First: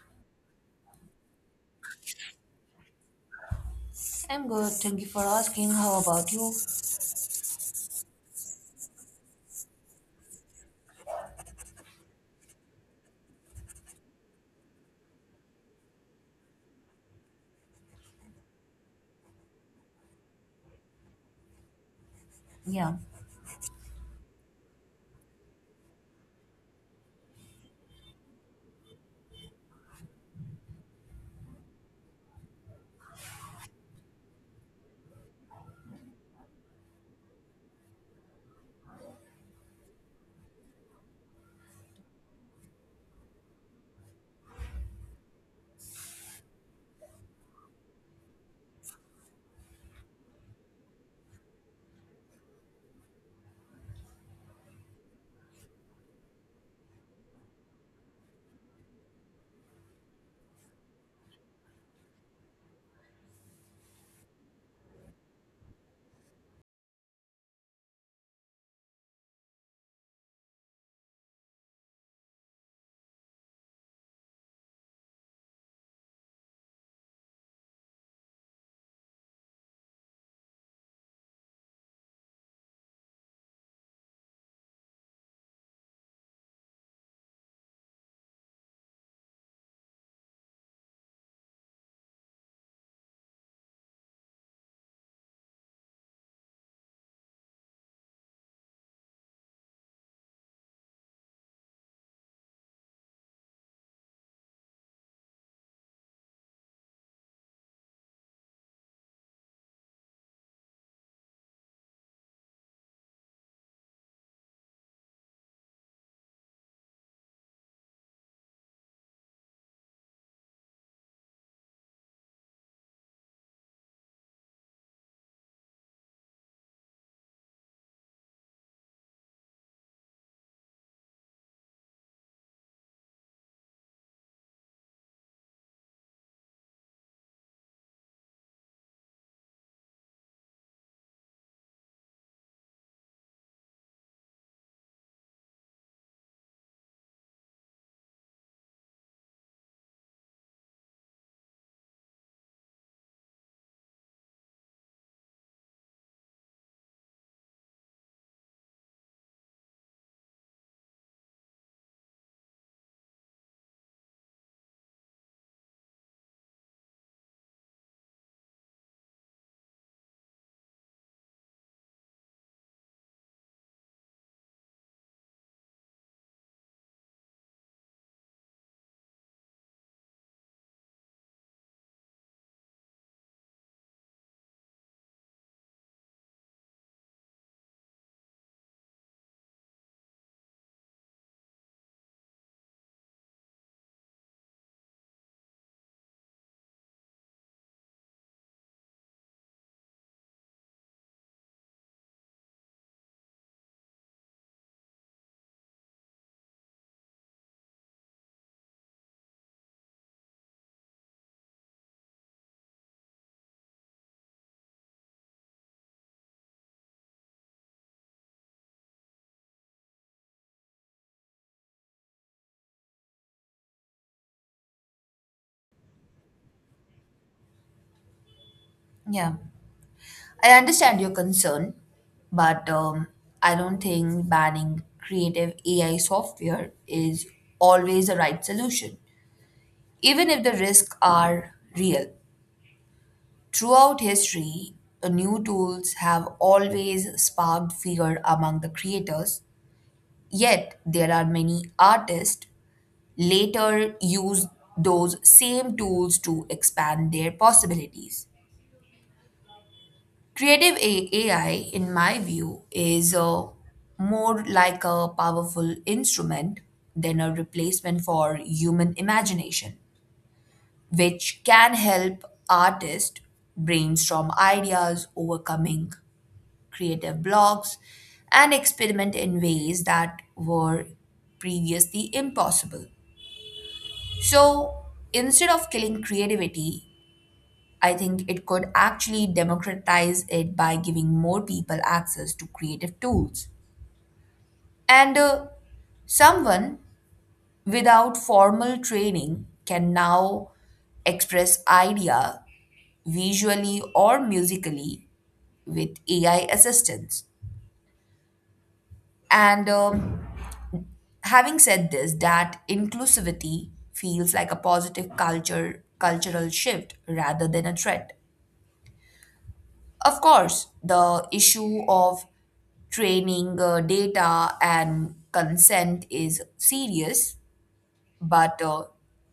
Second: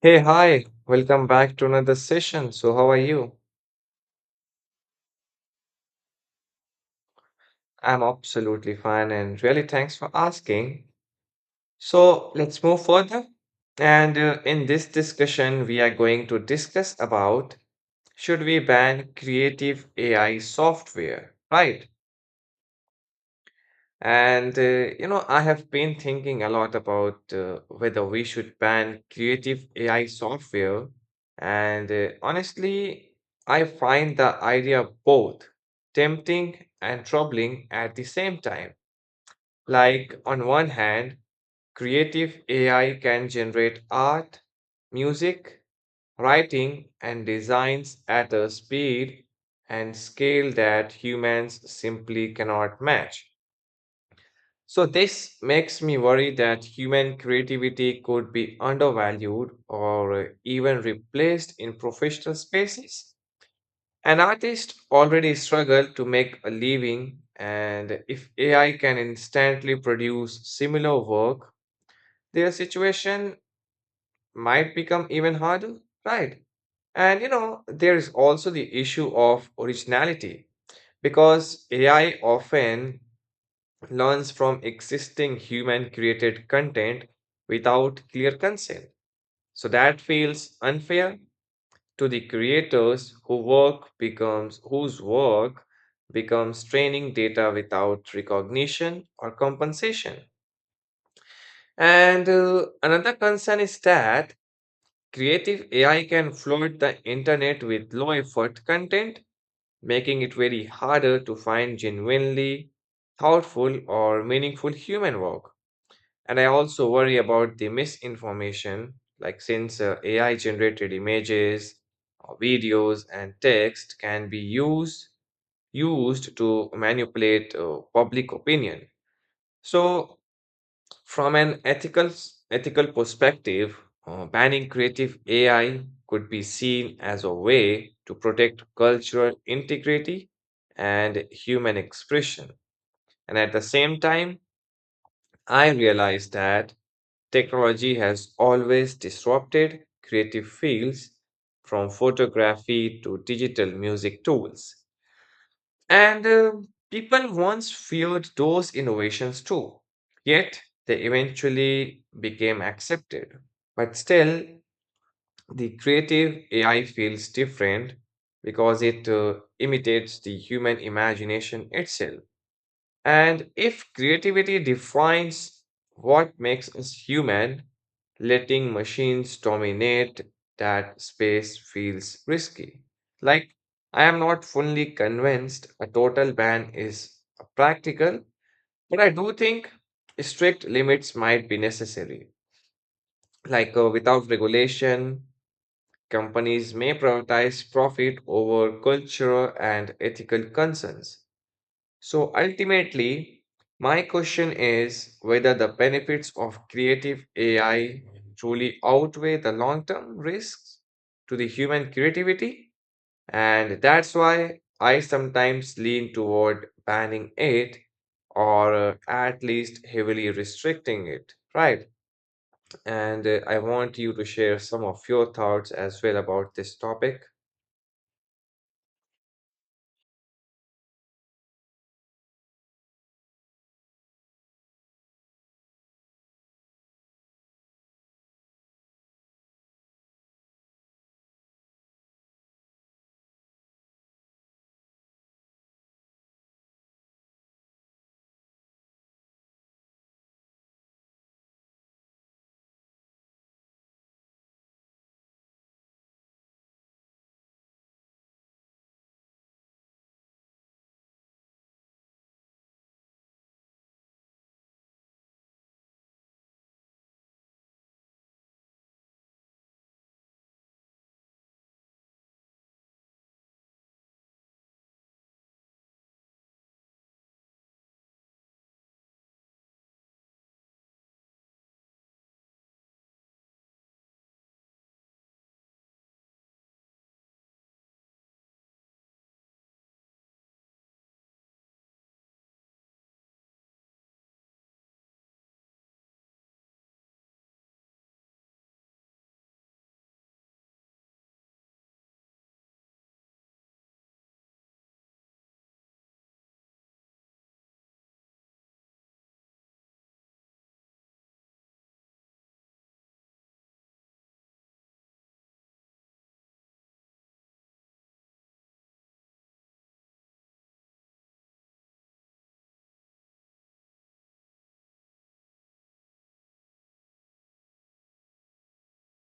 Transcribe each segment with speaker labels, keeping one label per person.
Speaker 1: Hey, hi, welcome back to another session. So, how are you?
Speaker 2: I'm good. Thank you for asking. How about you?
Speaker 1: I'm absolutely fine and really thanks for asking. So, let's move further. And in this discussion, we are going to discuss about should we ban creative AI software, right?
Speaker 2: Yeah,
Speaker 1: And, uh, I have been thinking a lot about whether we should ban creative AI software. And honestly, I find the idea both tempting and troubling at the same time. Like, on one hand, creative AI can generate art, music, writing, and designs at a speed and scale that humans simply cannot match. So, this makes me worry that human creativity could be undervalued or even replaced in professional spaces. An artist already struggle to make a living, and if AI can instantly produce similar work, their situation might become even harder, right? And you know, there is also the issue of originality because AI often learns from existing human created content without clear consent. So that feels unfair to the creators whose work becomes training data without recognition or compensation. And another concern is that creative AI can flood the internet with low effort content, making it very harder to find genuinely thoughtful or meaningful human work. And I also worry about the misinformation, like since AI generated images, videos, and text can be used to manipulate public opinion. So, from an ethical perspective, banning creative AI could be seen as a way to protect cultural integrity and human expression. And at the same time, I realize that technology has always disrupted creative fields from photography to digital music tools. And people once feared those innovations too, yet they eventually became accepted. But still, the creative AI feels different because it imitates the human imagination itself. And if creativity defines what makes us human, letting machines dominate that space feels risky. Like, I am not fully convinced a total ban is practical, but I do think strict limits might be necessary. Without regulation, companies may prioritize profit over cultural and ethical concerns. So ultimately, my question is whether the benefits of creative AI truly outweigh the long term risks to the human creativity. And that's why I sometimes lean toward banning it or at least heavily restricting it. Right. And I want you to share some of your thoughts as well about this topic.
Speaker 2: yeah. I understand your concern, but I don't think banning creative AI software is always the right solution, even if the risks are real. Throughout history, the new tools have always sparked fear among the creators, yet, there are many artists later use those same tools to expand their possibilities. AI, in my view, is more like a powerful instrument than a replacement for human imagination, which can help artists brainstorm ideas, overcoming creative blocks, and experiment in ways that were previously impossible. So instead of killing creativity, I think it could actually democratize it by giving more people access to creative tools. And someone without formal training can now express idea visually or musically with AI assistance. And having said this, that inclusivity feels like a positive culture cultural shift rather than a threat. Of course, the issue of training data and consent is serious, but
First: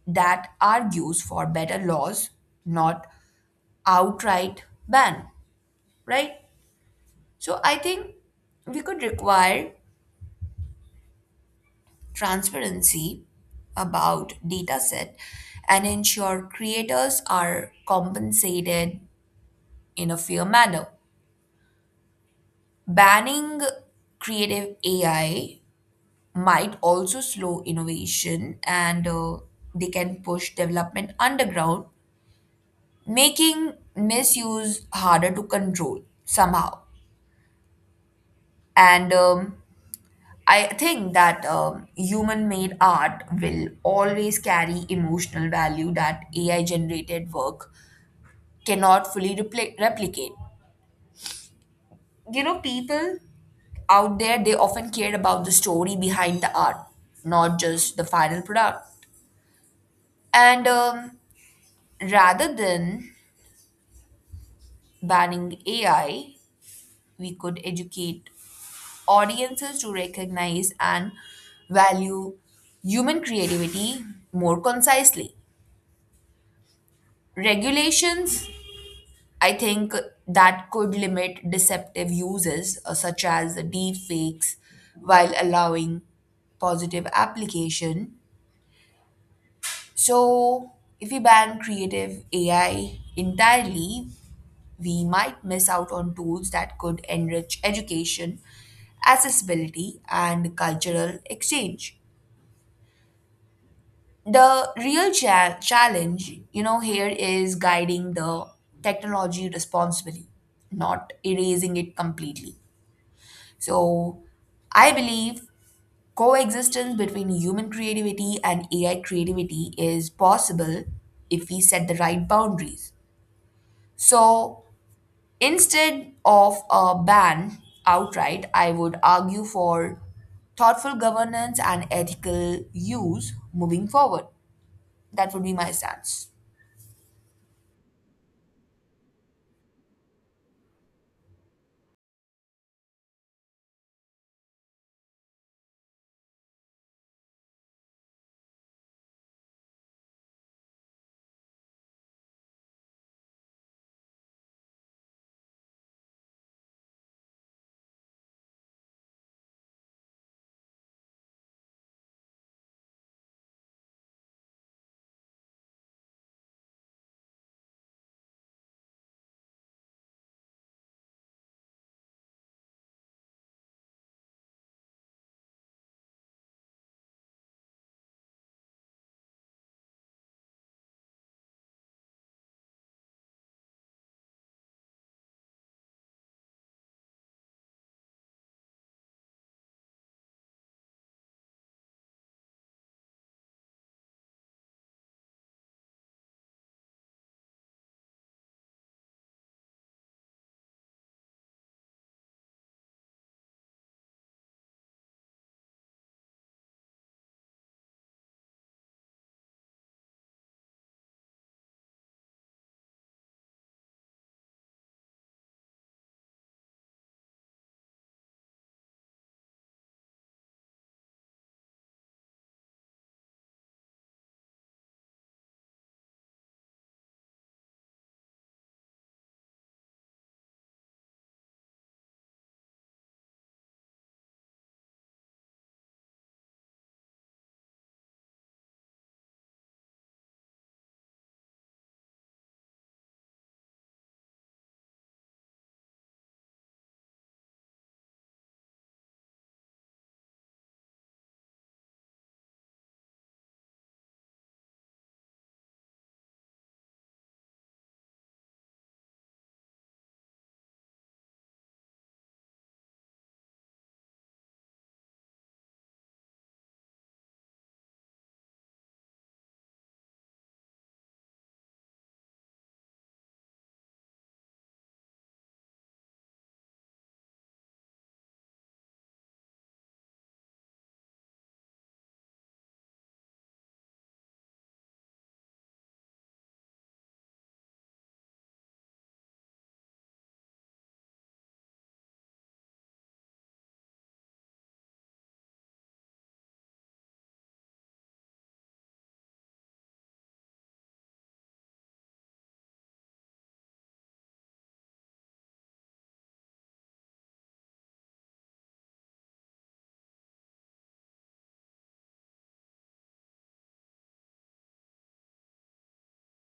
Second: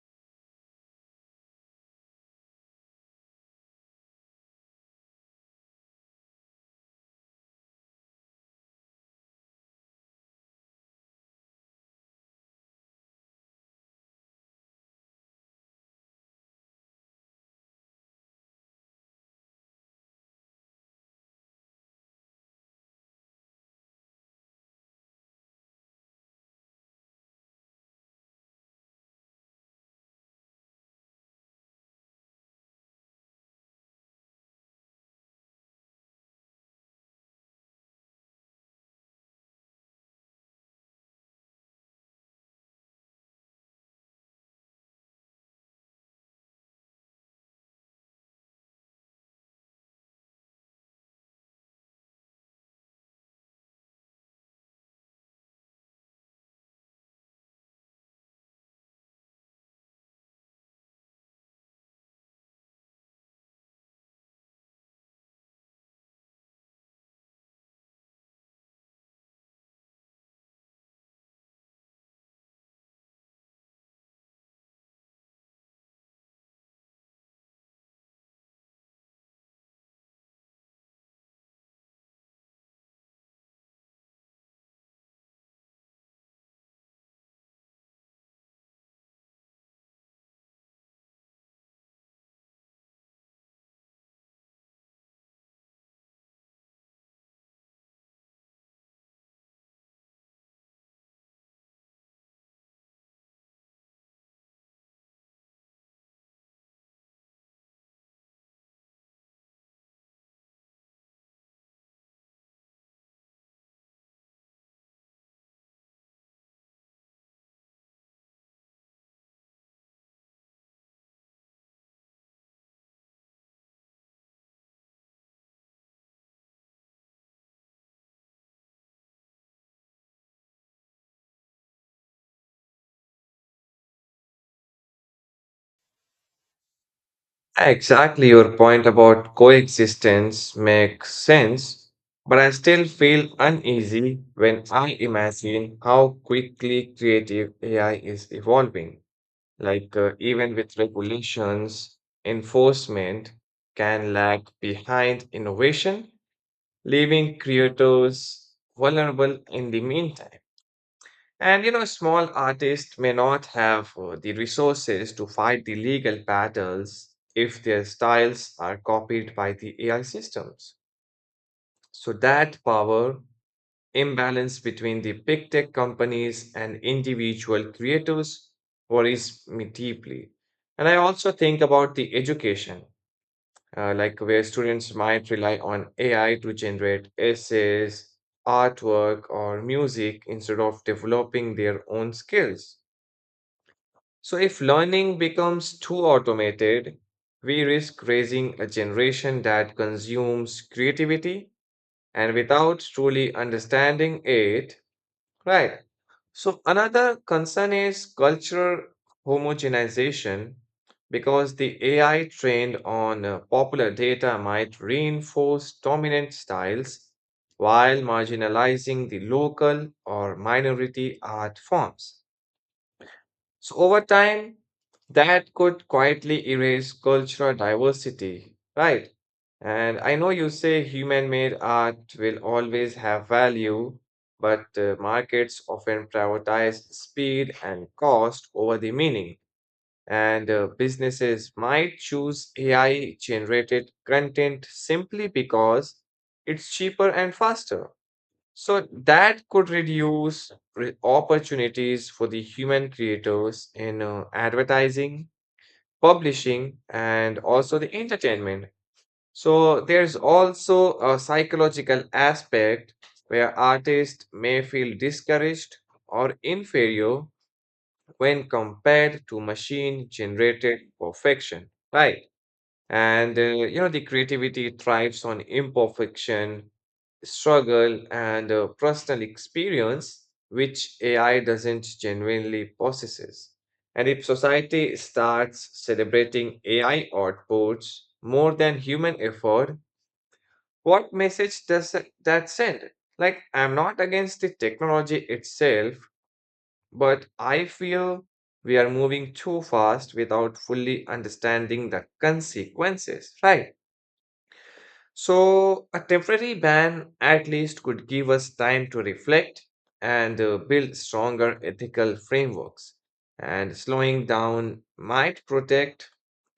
Speaker 2: that argues for better laws, not outright ban, right? So I think we could require transparency about data set and ensure creators are compensated in a fair manner. Banning creative AI might also slow innovation and they can push development underground, making misuse harder to control somehow. And I think that human made art will always carry emotional value that AI generated work cannot fully replicate. You know, people out there, they often care about the story behind the art, not just the final product. And rather than banning AI, we could educate audiences to recognize and value human creativity more concisely. Regulations, I think that could limit deceptive uses such as deep fakes while allowing positive application. So, if we ban creative AI entirely, we might miss out on tools that could enrich education, accessibility, and cultural exchange. The real challenge, you know, here is guiding the technology responsibly, not erasing it completely. So, I believe coexistence between human creativity and AI creativity is possible if we set the right boundaries. So, instead of a ban outright, I would argue for thoughtful governance and ethical use moving forward. That would be my stance.
Speaker 1: Exactly, your point about coexistence makes sense, but I still feel uneasy when I imagine how quickly creative AI is evolving. Even with regulations, enforcement can lag behind innovation, leaving creators vulnerable in the meantime. And you know, small artists may not have the resources to fight the legal battles if their styles are copied by the AI systems. So, that power imbalance between the big tech companies and individual creators worries me deeply. And I also think about the education, like where students might rely on AI to generate essays, artwork, or music instead of developing their own skills. So, if learning becomes too automated, we risk raising a generation that consumes creativity and without truly understanding it, right? So, another concern is cultural homogenization because the AI trained on popular data might reinforce dominant styles while marginalizing the local or minority art forms. So over time, that could quietly erase cultural diversity, right? And I know you say human-made art will always have value, but markets often prioritize speed and cost over the meaning. And businesses might choose AI-generated content simply because it's cheaper and faster. So that could reduce opportunities for the human creators in advertising, publishing, and also the entertainment. So there's also a psychological aspect where artists may feel discouraged or inferior when compared to machine generated perfection, right? And you know, the creativity thrives on imperfection struggle, and personal experience, which AI doesn't genuinely possesses. And if society starts celebrating AI outputs more than human effort, what message does that send? Like, I'm not against the technology itself, but I feel we are moving too fast without fully understanding the consequences, right? So, a temporary ban at least could give us time to reflect and build stronger ethical frameworks. And slowing down might protect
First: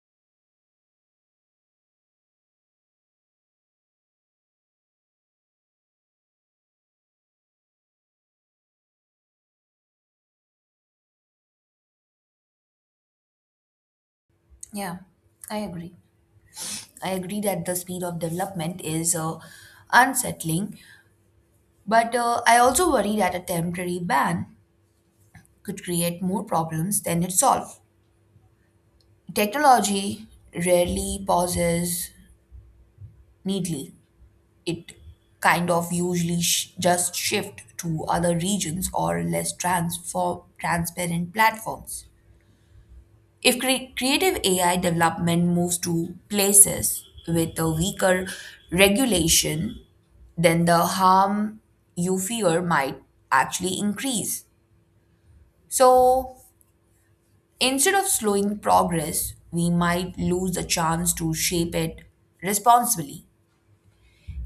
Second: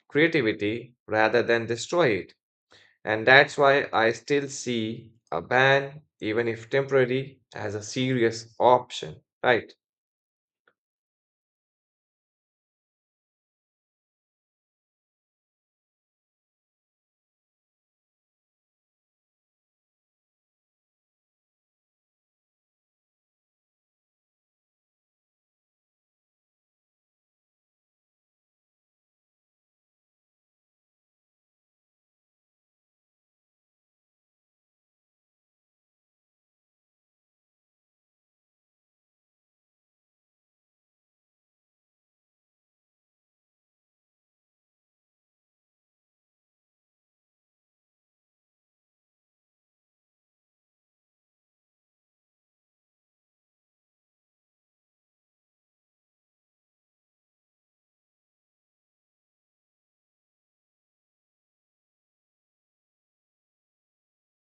Speaker 1: creativity rather than destroy it. And that's why I still see a ban, even if temporary, as a serious option, right?
Speaker 2: Yeah, I agree. I agree that the speed of development is unsettling, but I also worry that a temporary ban could create more problems than it solves. Technology rarely pauses neatly, it kind of usually just shift to other regions or less transform transparent platforms. If creative AI development moves to places with a weaker regulation, then the harm you fear might actually increase. So instead of slowing progress, we might lose the chance to shape it responsibly.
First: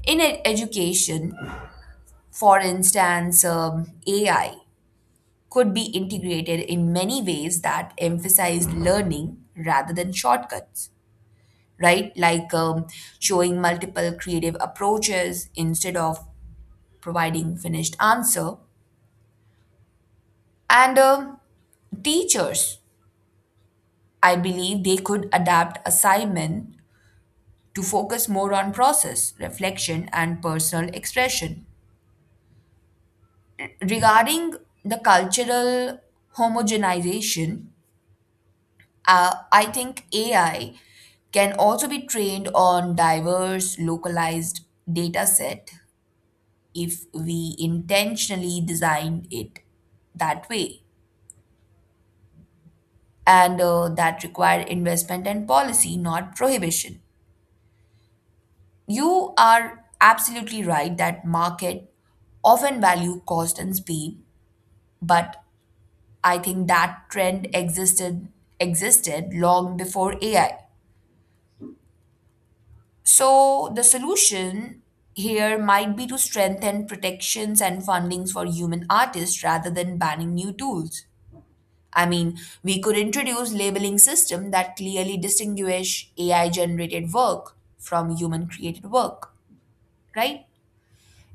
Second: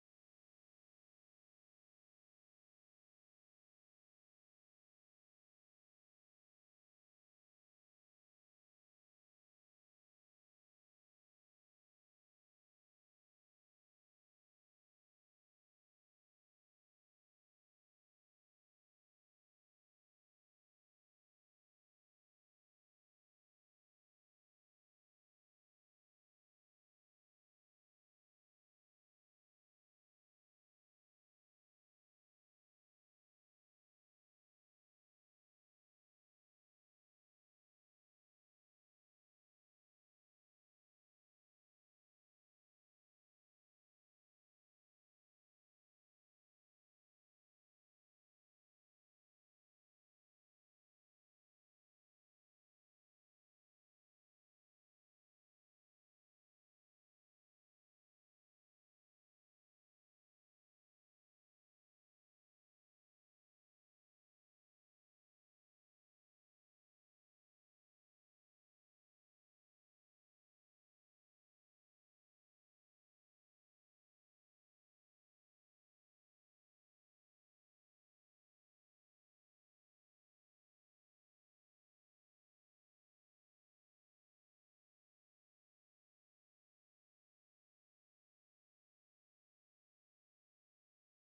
Speaker 2: In education, for instance, AI could be integrated in many ways that emphasize learning rather than shortcuts, right? Like showing multiple creative approaches instead of providing finished answer. And teachers, I believe they could adapt assignment to focus more on process, reflection, and personal expression. Regarding the cultural homogenization, I think AI can also be trained on diverse localized data set if we intentionally design it that way. And that require investment and policy, not prohibition. You are absolutely right that market often value cost and speed, but I think that trend existed long before AI. So the solution here might be to strengthen protections and fundings for human artists rather than banning new tools. I mean, we could introduce labeling system that clearly distinguish AI generated work from human created work, right?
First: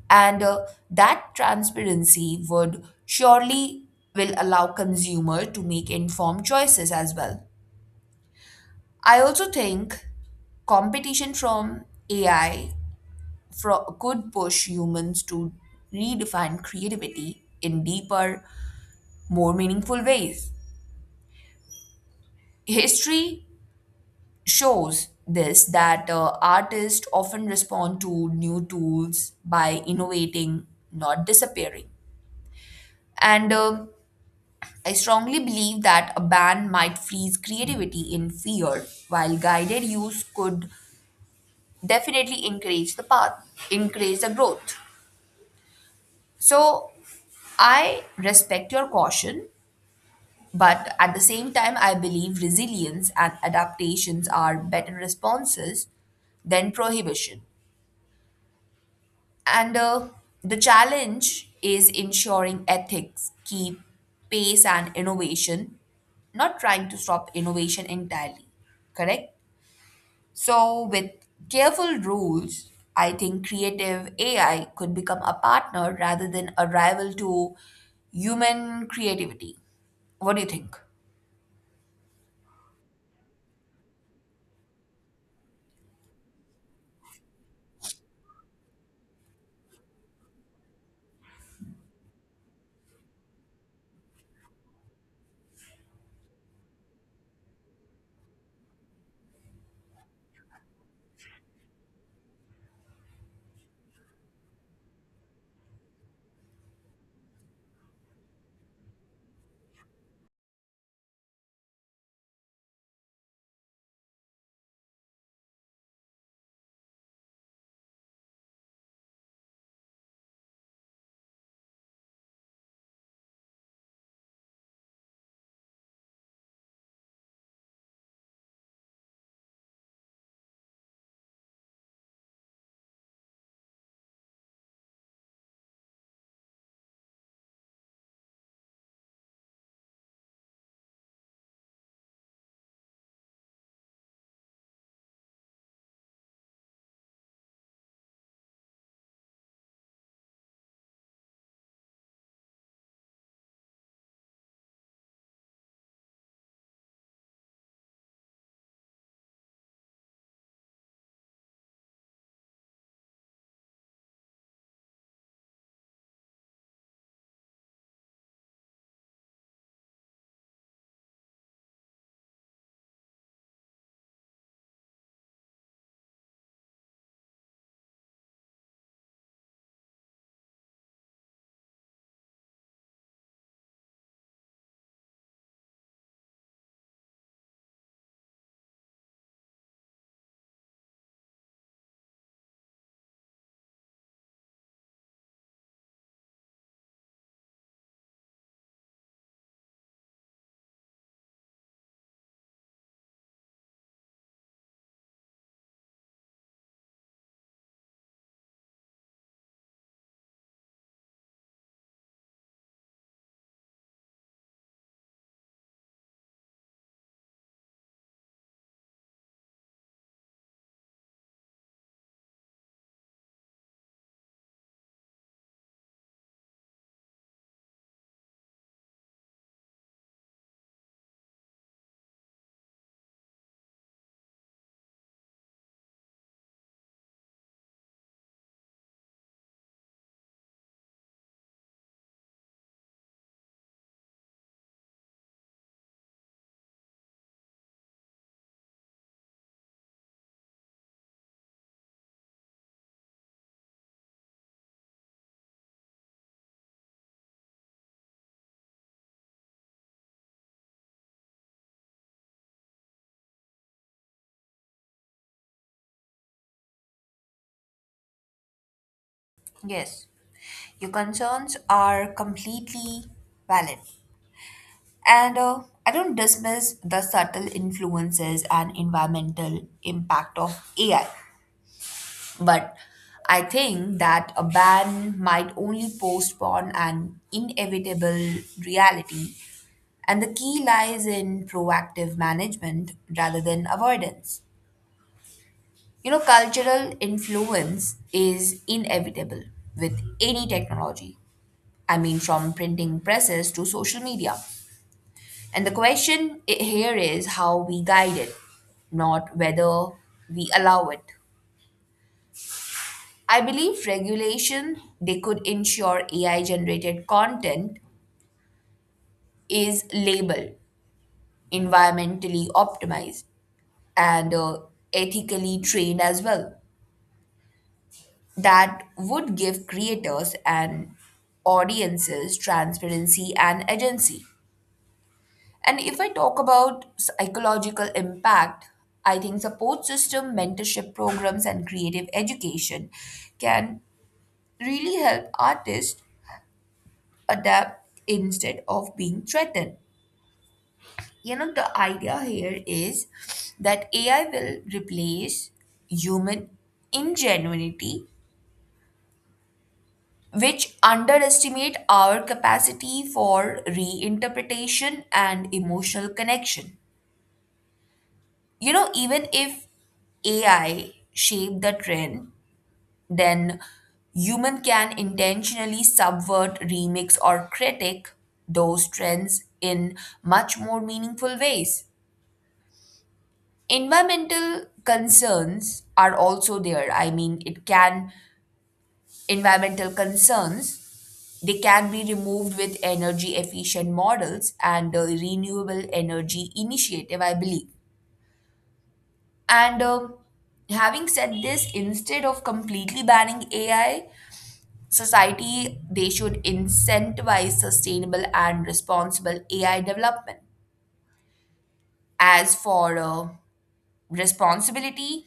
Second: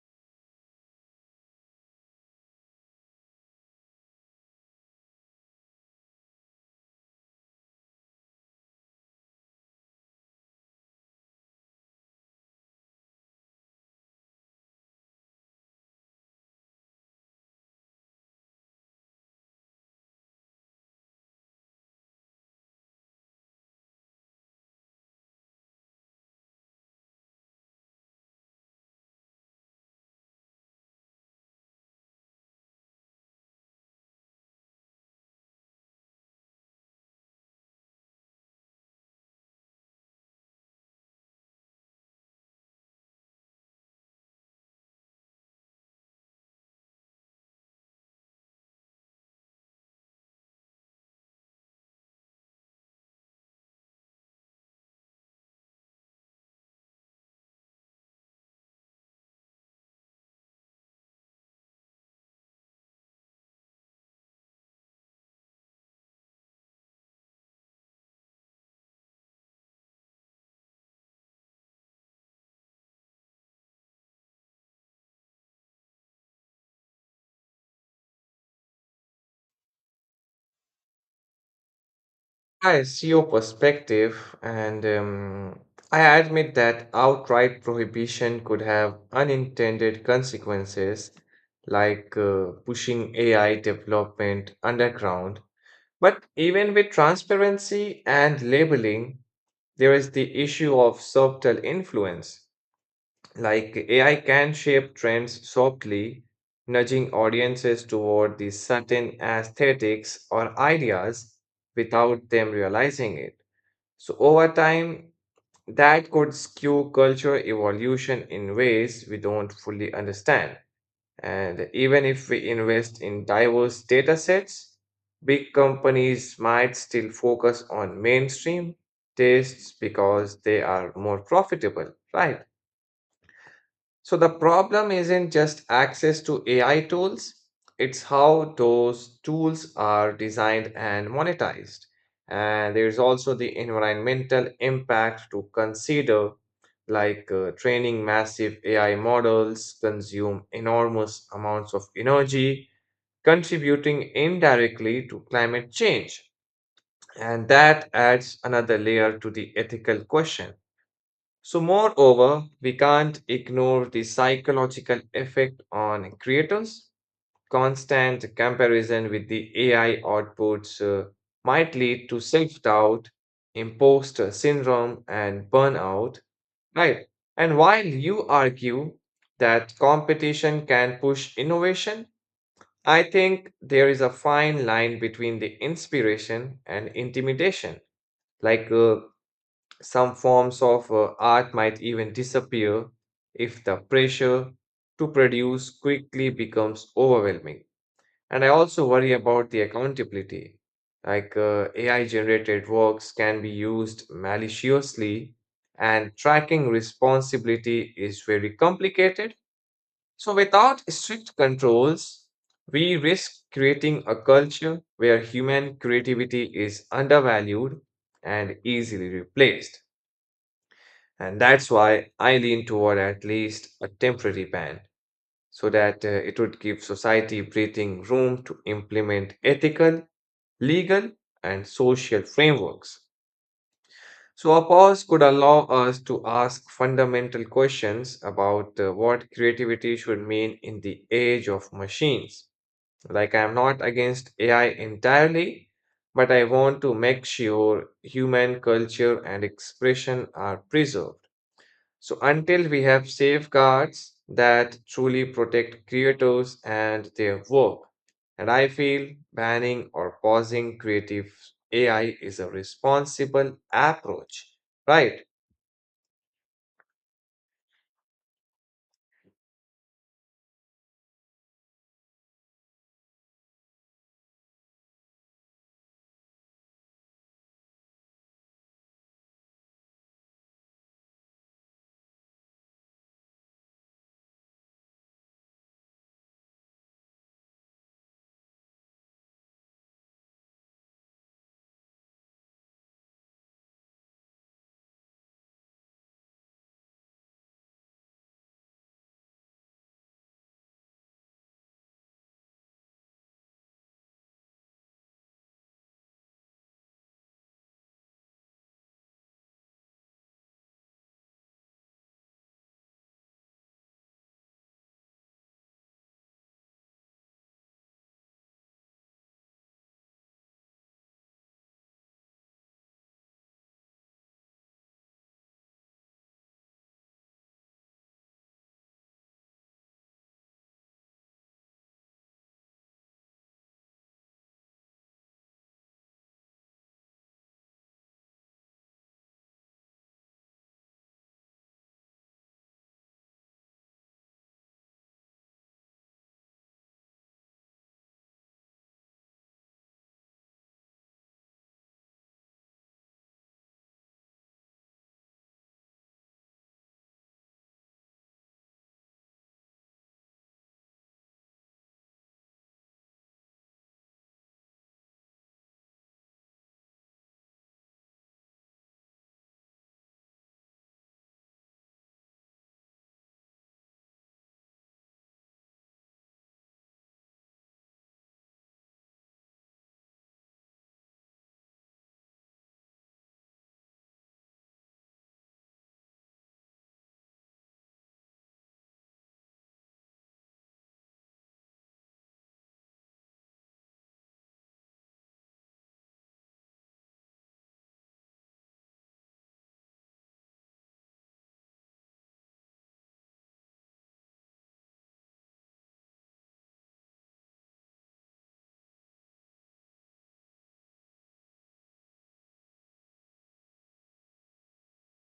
Speaker 2: And that transparency would surely will allow consumer to make informed choices as well. I also think competition from AI could push humans to redefine creativity in deeper, more meaningful ways. History shows this that artists often respond to new tools by innovating, not disappearing. And I strongly believe that a ban might freeze creativity in fear, while guided use could definitely encourage the growth. So I respect your caution, but at the same time, I believe resilience and adaptations are better responses than prohibition. And the challenge is ensuring ethics keep pace and innovation, not trying to stop innovation entirely. Correct? So, with careful rules, I think creative AI could become a partner rather than a rival to human creativity. What do you think?
Speaker 1: I see your perspective, and I admit that outright prohibition could have unintended consequences, like pushing AI development underground. But even with transparency and labeling, there is the issue of subtle influence. Like AI can shape trends softly, nudging audiences toward the certain aesthetics or ideas without them realizing it. So, over time, that could skew culture evolution in ways we don't fully understand. And even if we invest in diverse data sets, big companies might still focus on mainstream tastes because they are more profitable, right? So the problem isn't just access to AI tools, it's how those tools are designed and monetized. And there's also the environmental impact to consider, like training massive AI models consume enormous amounts of energy, contributing indirectly to climate change. And that adds another layer to the ethical question. So, moreover, we can't ignore the psychological effect on creators. Constant comparison with the AI outputs might lead to self doubt, imposter syndrome, and burnout, right? And while you argue that competition can push innovation, I think there is a fine line between the inspiration and intimidation. Like, uh, some forms of art might even disappear if the pressure to produce quickly becomes overwhelming. And I also worry about the accountability. AI generated works can be used maliciously, and tracking responsibility is very complicated. So, without strict controls, we risk creating a culture where human creativity is undervalued and easily replaced. And that's why I lean toward at least a temporary ban so that it would give society breathing room to implement ethical, legal, and social frameworks. So, a pause could allow us to ask fundamental questions about what creativity should mean in the age of machines. Like, I'm not against AI entirely, but I want to make sure human culture and expression are preserved. So until we have safeguards that truly protect creators and their work, and I feel banning or pausing creative AI is a responsible approach, right?
Speaker 2: Yes. Your concerns are completely valid. And I don't dismiss the subtle influences and environmental impact of AI. But I think that a ban might only postpone an inevitable reality. And the key lies in proactive management rather than avoidance. You know, cultural influence is inevitable with any technology. I mean, from printing presses to social media. And the question here is how we guide it, not whether we allow it. I believe regulation they could ensure AI generated content is labeled, environmentally optimized, and ethically trained as well. That would give creators and audiences transparency and agency. And if I talk about psychological impact, I think support system, mentorship programs, and creative education can really help artists adapt instead of being threatened. You know, the idea here is that AI will replace human ingenuity, which underestimate our capacity for reinterpretation and emotional connection. You know, even if AI shape the trend, then human can intentionally subvert, remix, or critic those trends in much more meaningful ways. Environmental concerns are also there. I mean, it can environmental concerns they can be removed with energy efficient models and the renewable energy initiative, I believe. And having said this, instead of completely banning AI, society they should incentivize sustainable and responsible AI development. As for responsibility,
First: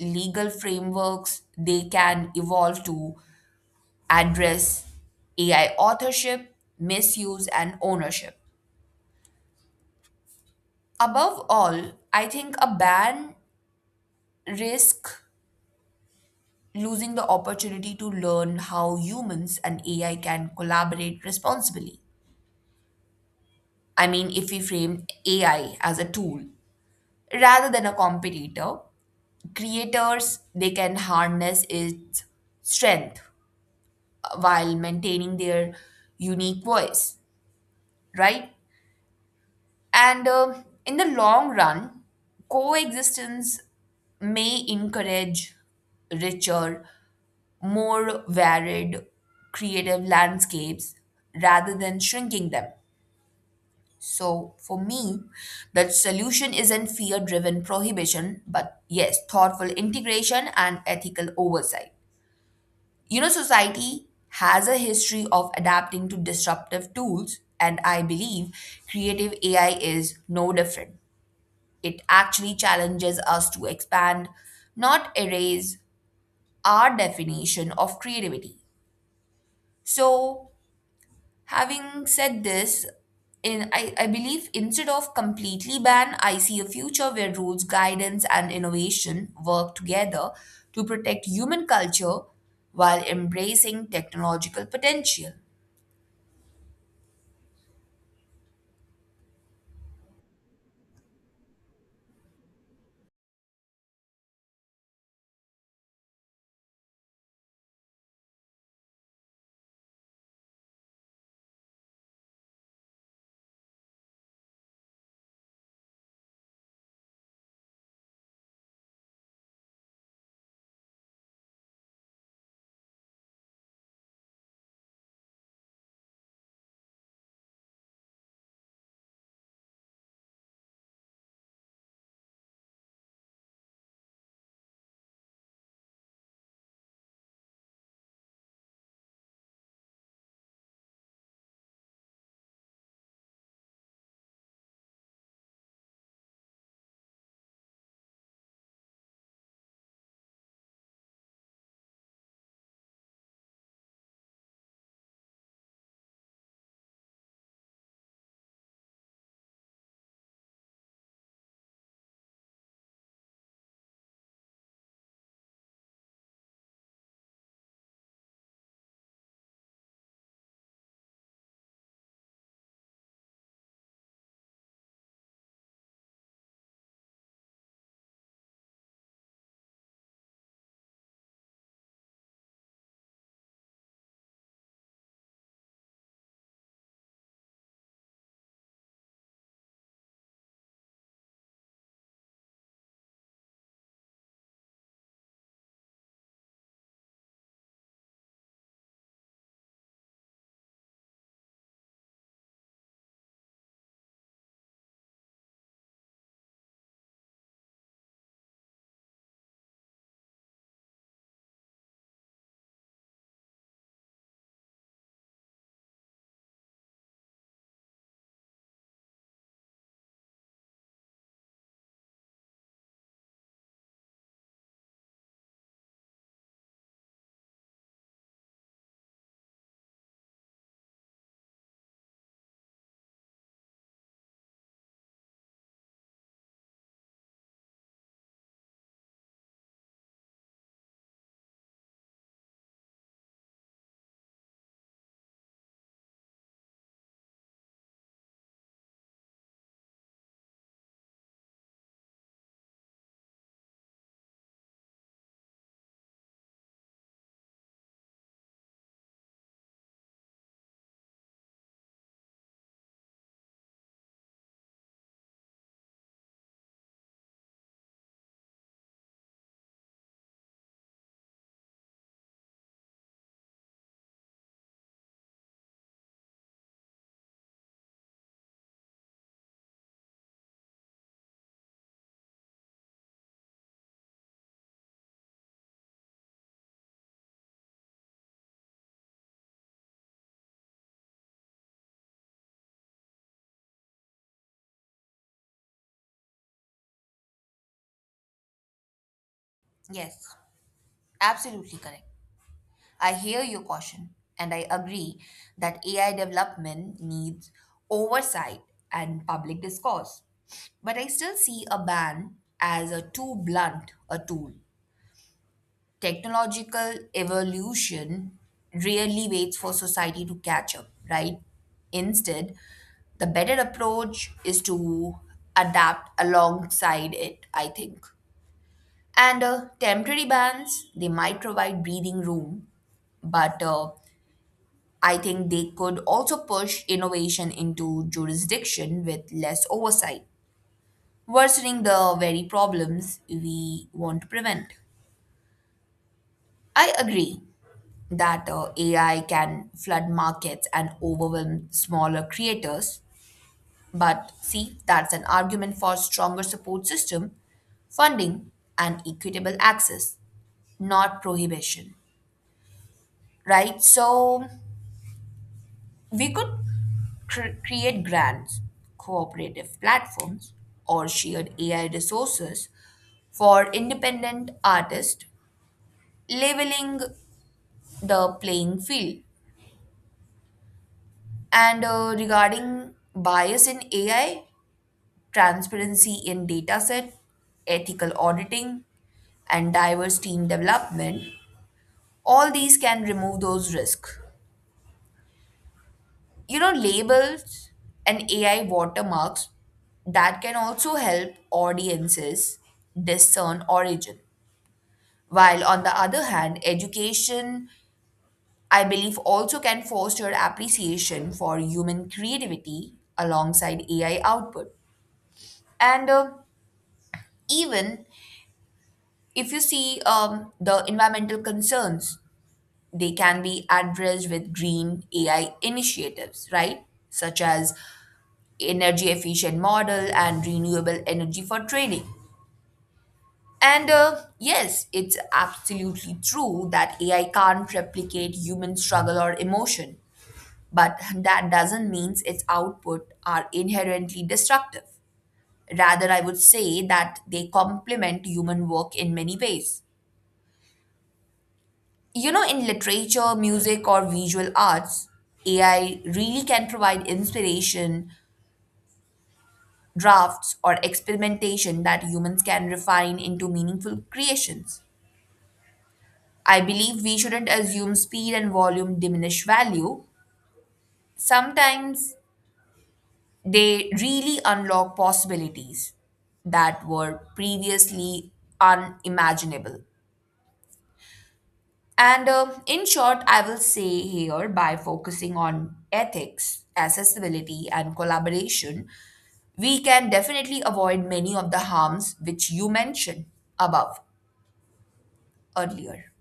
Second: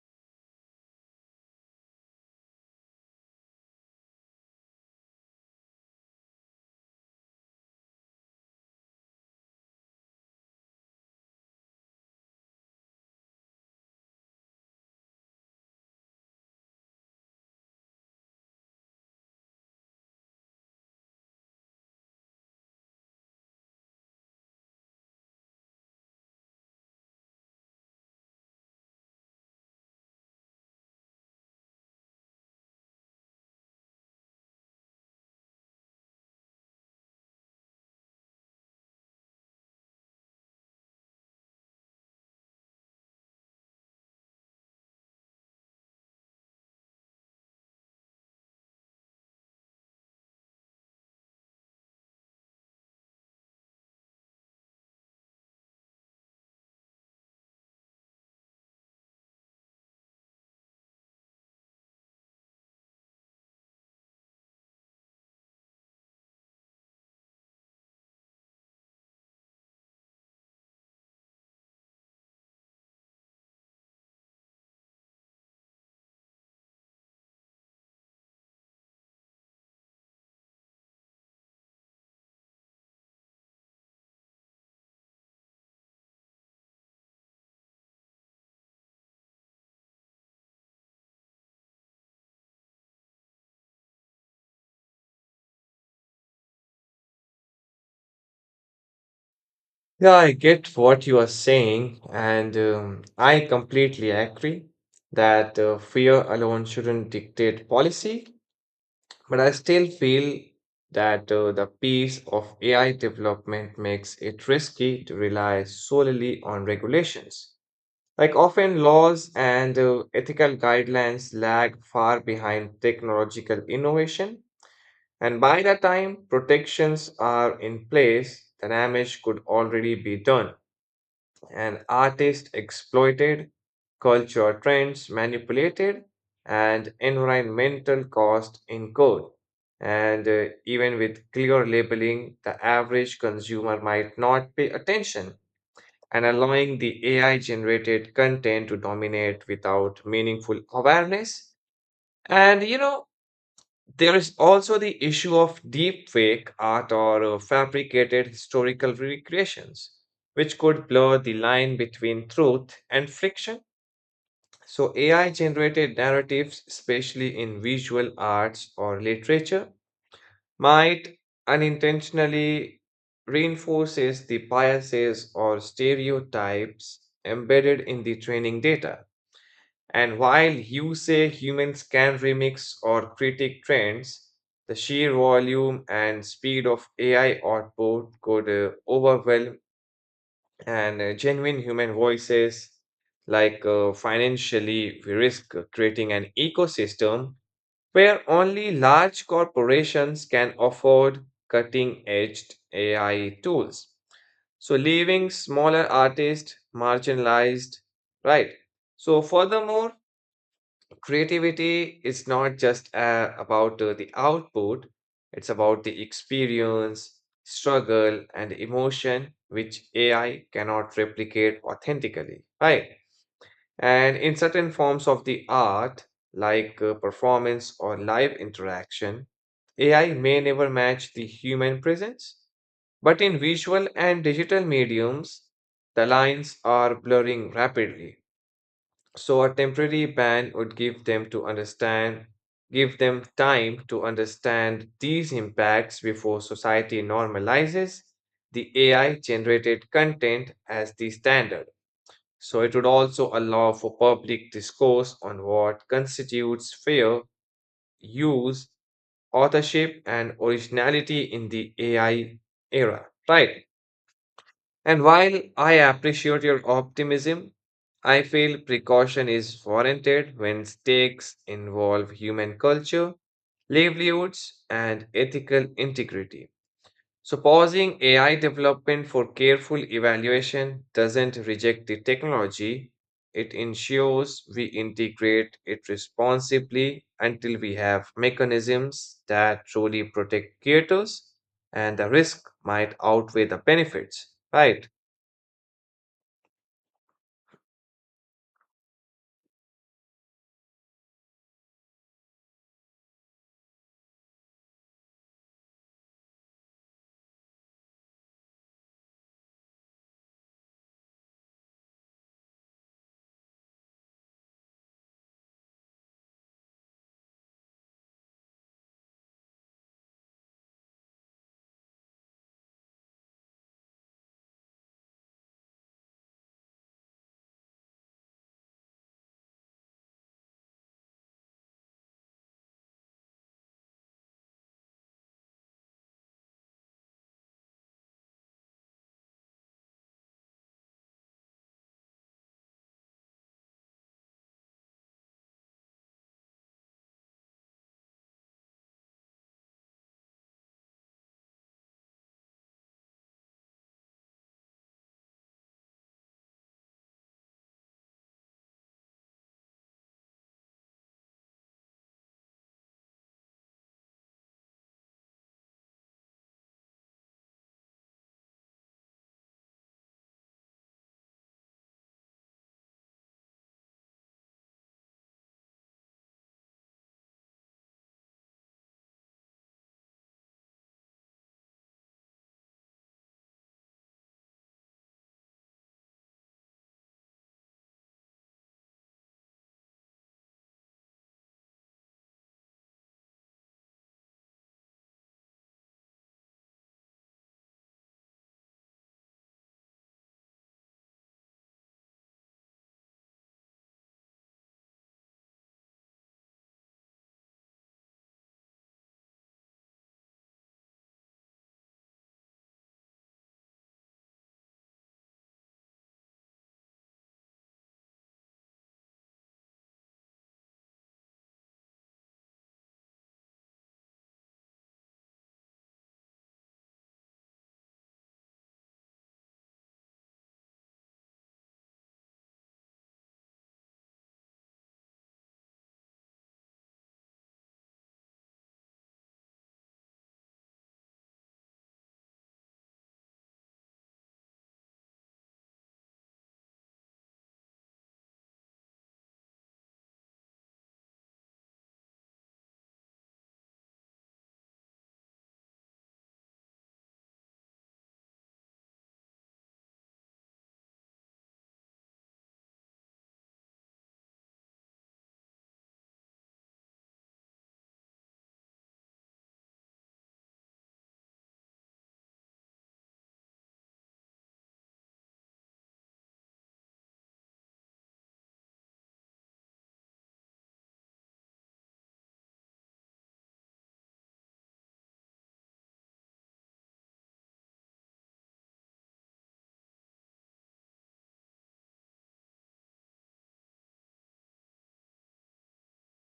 Speaker 2: legal frameworks they can evolve to address AI authorship, misuse, and ownership. Above all, I think a ban risk losing the opportunity to learn how humans and AI can collaborate responsibly. I mean, if we frame AI as a tool rather than a competitor, creators they can harness its strength while maintaining their unique voice, right? And in the long run, coexistence may encourage richer more varied creative landscapes rather than shrinking them. So, for me, the solution isn't fear driven prohibition, but yes, thoughtful integration and ethical oversight. You know, society has a history of adapting to disruptive tools, and I believe creative AI is no different. It actually challenges us to expand, not erase, our definition of creativity. So, having said this, I believe instead of completely ban, I see a future where rules, guidance, and innovation work together to protect human culture while embracing technological potential.
Speaker 1: Yeah, I get what you are saying, and I completely agree that fear alone shouldn't dictate policy. But I still feel that the pace of AI development makes it risky to rely solely on regulations. Like often, laws and ethical guidelines lag far behind technological innovation, and by the time protections are in place, the damage could already be done and artists exploited, culture trends manipulated, and environmental cost incurred. And even with clear labeling, the average consumer might not pay attention and allowing the AI generated content to dominate without meaningful awareness. And you know, there is also the issue of deepfake art or fabricated historical recreations, which could blur the line between truth and fiction. So, AI generated narratives, especially in visual arts or literature, might unintentionally reinforces the biases or stereotypes embedded in the training data. And while you say humans can remix or critique trends, the sheer volume and speed of AI output could overwhelm and genuine human voices. Like financially, we risk creating an ecosystem where only large corporations can afford cutting edge AI tools. So, leaving smaller artists marginalized, right? So, furthermore, creativity is not just about the output, it's about the experience, struggle, and emotion which AI cannot replicate authentically. Right. And in certain forms of the art, like performance or live interaction, AI may never match the human presence. But in visual and digital mediums, the lines are blurring rapidly. So a temporary ban would give them time to understand these impacts before society normalizes the AI generated content as the standard. So it would also allow for public discourse on what constitutes fair use, authorship, and originality in the AI era, right? And while I appreciate your optimism, I feel precaution is warranted when stakes involve human culture, livelihoods, and ethical integrity. So, pausing AI development for careful evaluation doesn't reject the technology, it ensures we integrate it responsibly until we have mechanisms that truly protect creators and the risk might outweigh the benefits, right?
Speaker 2: Yes, absolutely correct. I hear your caution, and I agree that AI development needs oversight and public discourse. But I still see a ban as a too blunt a tool. Technological evolution really waits for society to catch up, right? Instead, the better approach is to adapt alongside it, I think. And temporary bans, they might provide breathing room, but I think they could also push innovation into jurisdiction with less oversight, worsening the very problems we want to prevent. I agree that AI can flood markets and overwhelm smaller creators. But see, that's an argument for stronger support system, funding, and equitable access, not prohibition. Right? So we could create grants, cooperative platforms, or shared AI resources for independent artists, leveling the playing field. And regarding bias in AI, transparency in dataset, ethical auditing, and diverse team development, all these can remove those risks. You know, labels and AI watermarks that can also help audiences discern origin. While on the other hand, education, I believe, also can foster appreciation for human creativity alongside AI output. And even if you see the environmental concerns, they can be addressed with green AI initiatives, right? Such as energy efficient model and renewable energy for trading. And yes, it's absolutely true that AI can't replicate human struggle or emotion, but that doesn't mean its output are inherently destructive. Rather, I would say that they complement human work in many ways. You know, in literature, music, or visual arts, AI really can provide inspiration, drafts, or experimentation that humans can refine into meaningful creations. I believe we shouldn't assume speed and volume diminish value. Sometimes they really unlock possibilities that were previously unimaginable. And in short, I will say here by focusing on ethics, accessibility, and collaboration, we can definitely avoid many of the harms which you mentioned above earlier.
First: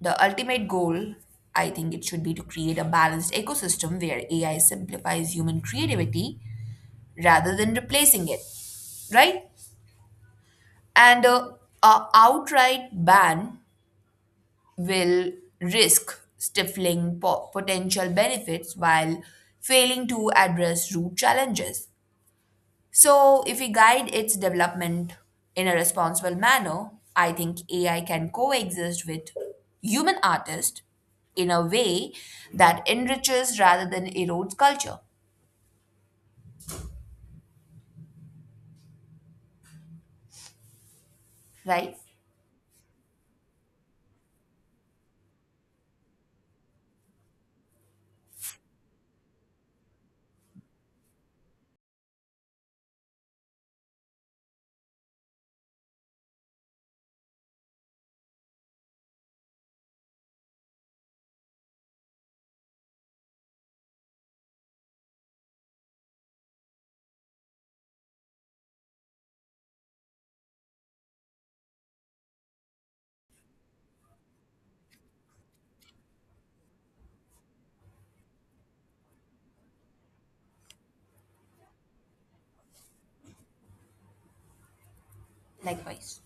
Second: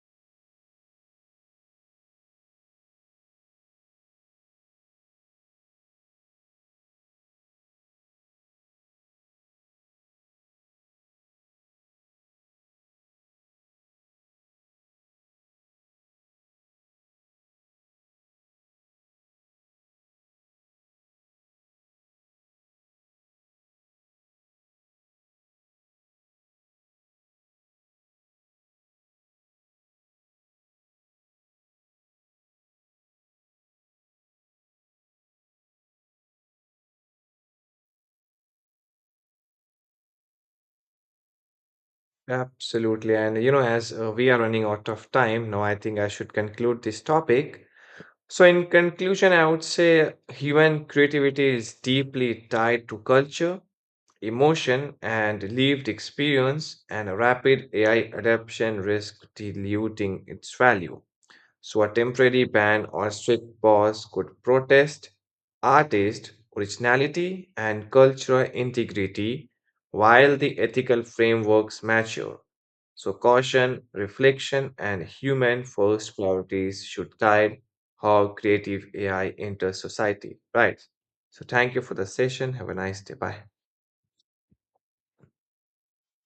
Speaker 2: The ultimate goal, I think it should be to create a balanced ecosystem where AI simplifies human creativity rather than replacing it, right? And a outright ban will risk stifling potential benefits while failing to address root challenges. So, if we guide its development in a responsible manner, I think AI can coexist with human artists in a way that enriches rather than erodes culture, right?
Speaker 1: Absolutely. As we are running out of time now, I think I should conclude this topic. So, in conclusion, I would say human creativity is deeply tied to culture, emotion, and lived experience, and a rapid AI adoption risks diluting its value. So a temporary ban or strict pause could protest artist originality and cultural integrity while the ethical frameworks mature. So caution, reflection, and human first priorities should guide how creative AI enters society. Right. So thank you for the session. Have a nice day. Bye.
Speaker 2: Likewise.